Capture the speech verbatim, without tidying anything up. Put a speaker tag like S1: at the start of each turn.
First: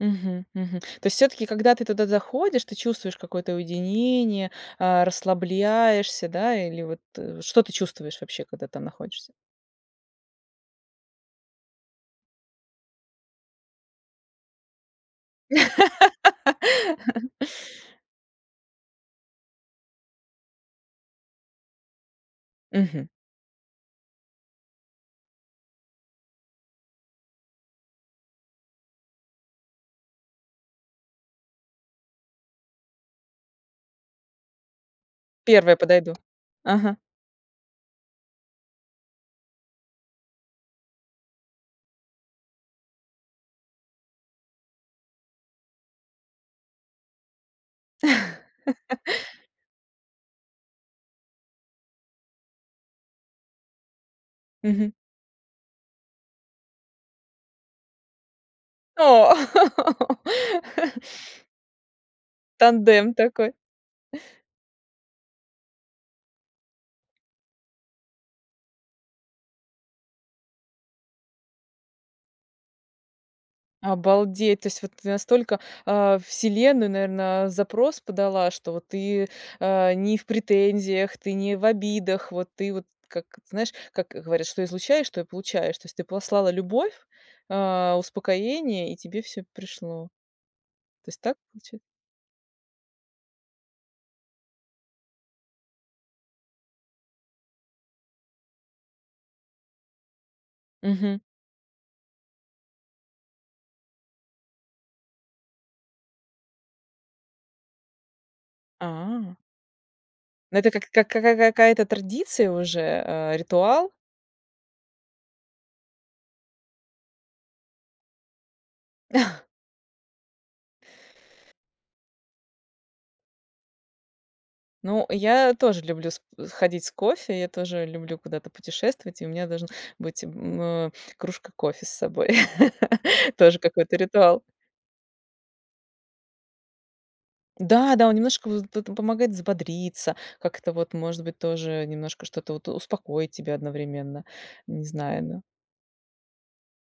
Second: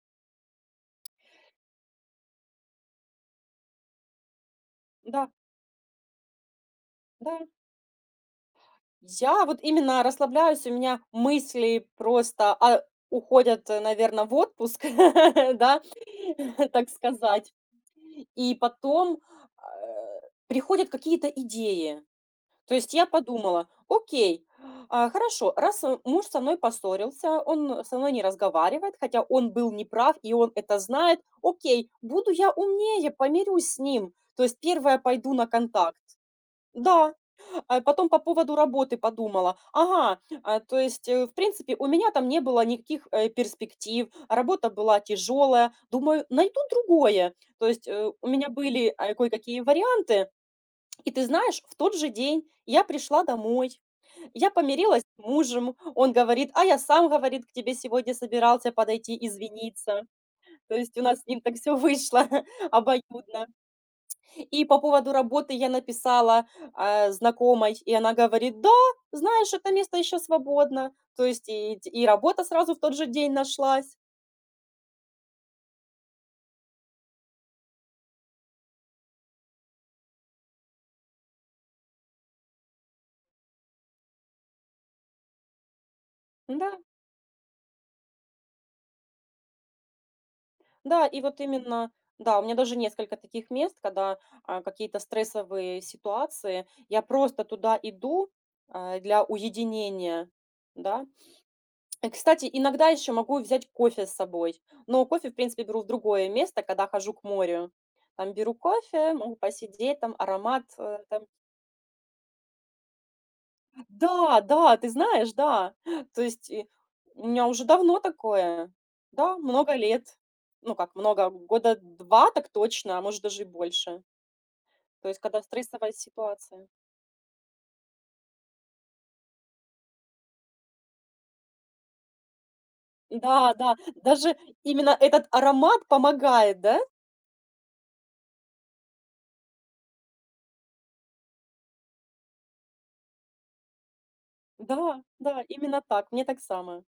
S1: Мгм мгм. То есть всё-таки, когда ты туда заходишь, ты чувствуешь какое-то уединение, а,
S2: Да.
S1: расслабляешься, да? Или, вот, э,
S2: Да.
S1: что ты чувствуешь вообще, когда там находишься?
S2: Я вот именно расслабляюсь, у меня мысли просто, а, уходят, наверно, в отпуск, да, так сказать. И потом, а, приходят какие-то идеи. То есть, я
S1: Мгм.
S2: подумала: "Окей, а, хорошо, раз, а, муж со мной поссорился, он со мной не разговаривает, хотя он был неправ и он это знает, окей, буду я умнее, помирюсь с ним, то есть первая пойду на
S1: Первая
S2: контакт".
S1: подойду. Ага.
S2: Да, а, потом по поводу работы подумала: "Ага, а, то есть, э, в принципе, у меня там не было никаких, э, перспектив, работа была тяжёлая, думаю, найду другое". То есть, э, у меня были, а, кое-какие варианты. И ты знаешь, в тот же день я пришла домой, я
S1: Мгм.
S2: помирилась с мужем. Он говорит: "А я сам". Говорит: "К тебе сегодня собирался подойти
S1: О.
S2: извиниться". То есть у нас с ним так всё вышло
S1: Тандем
S2: обоюдно.
S1: такой.
S2: И по поводу работы я написала, а, знакомой, и она говорит: "Да, знаешь, это место ещё свободно". То есть и те и работа сразу в тот же день нашлась.
S1: Обалдеть, то есть, вот ты настолько, э, Вселенная, наверное, запрос подала, что ты, а, не в претензиях, ты не в обидах. Вот ты вот, как, знаешь, как говорят: "Что излучаешь, то и получаешь". То есть ты послала
S2: Н-да.
S1: любовь, а, успокоение, и тебе всё пришло.
S2: Да.
S1: То
S2: И
S1: есть так
S2: вот
S1: получа
S2: именно, да, у меня даже несколько таких мест, когда, а, какие-то стрессовые ситуации, я просто туда иду, а, для уединения. Да?
S1: Мгм.
S2: Э, кстати, иногда ещё могу взять кофе с собой, но кофе, в принципе, беру в другое место, когда хожу к морю, там, беру кофе,
S1: А.
S2: могу посидеть, там,
S1: Ну,
S2: аромат,
S1: это как
S2: а,
S1: как как
S2: там
S1: как какая-то традиция уже, э, ритуал?
S2: Да да, ты знаешь, да. То есть, э, у меня уже давно такое. Да, много лет. Ну, как много, года два так точно, а может даже и больше.
S1: Ну,
S2: То есть, когда
S1: я тоже
S2: стрессовая
S1: люблю с к
S2: ситуация.
S1: ходить с кофе. Я тоже люблю куда-то путешествовать, и у меня должна быть, м, э, кружка кофе с собой.
S2: Да
S1: Тоже
S2: да,
S1: какой-то
S2: даже
S1: ритуал.
S2: именно этот аромат помогает, да?
S1: Да, да, он немножко вот, вот он помогает взбодриться, как-то вот, может быть, тоже немножко что-то вот успокоить тебя одновременно, не
S2: Да
S1: знаю, ну
S2: да. Именно так, мне так само.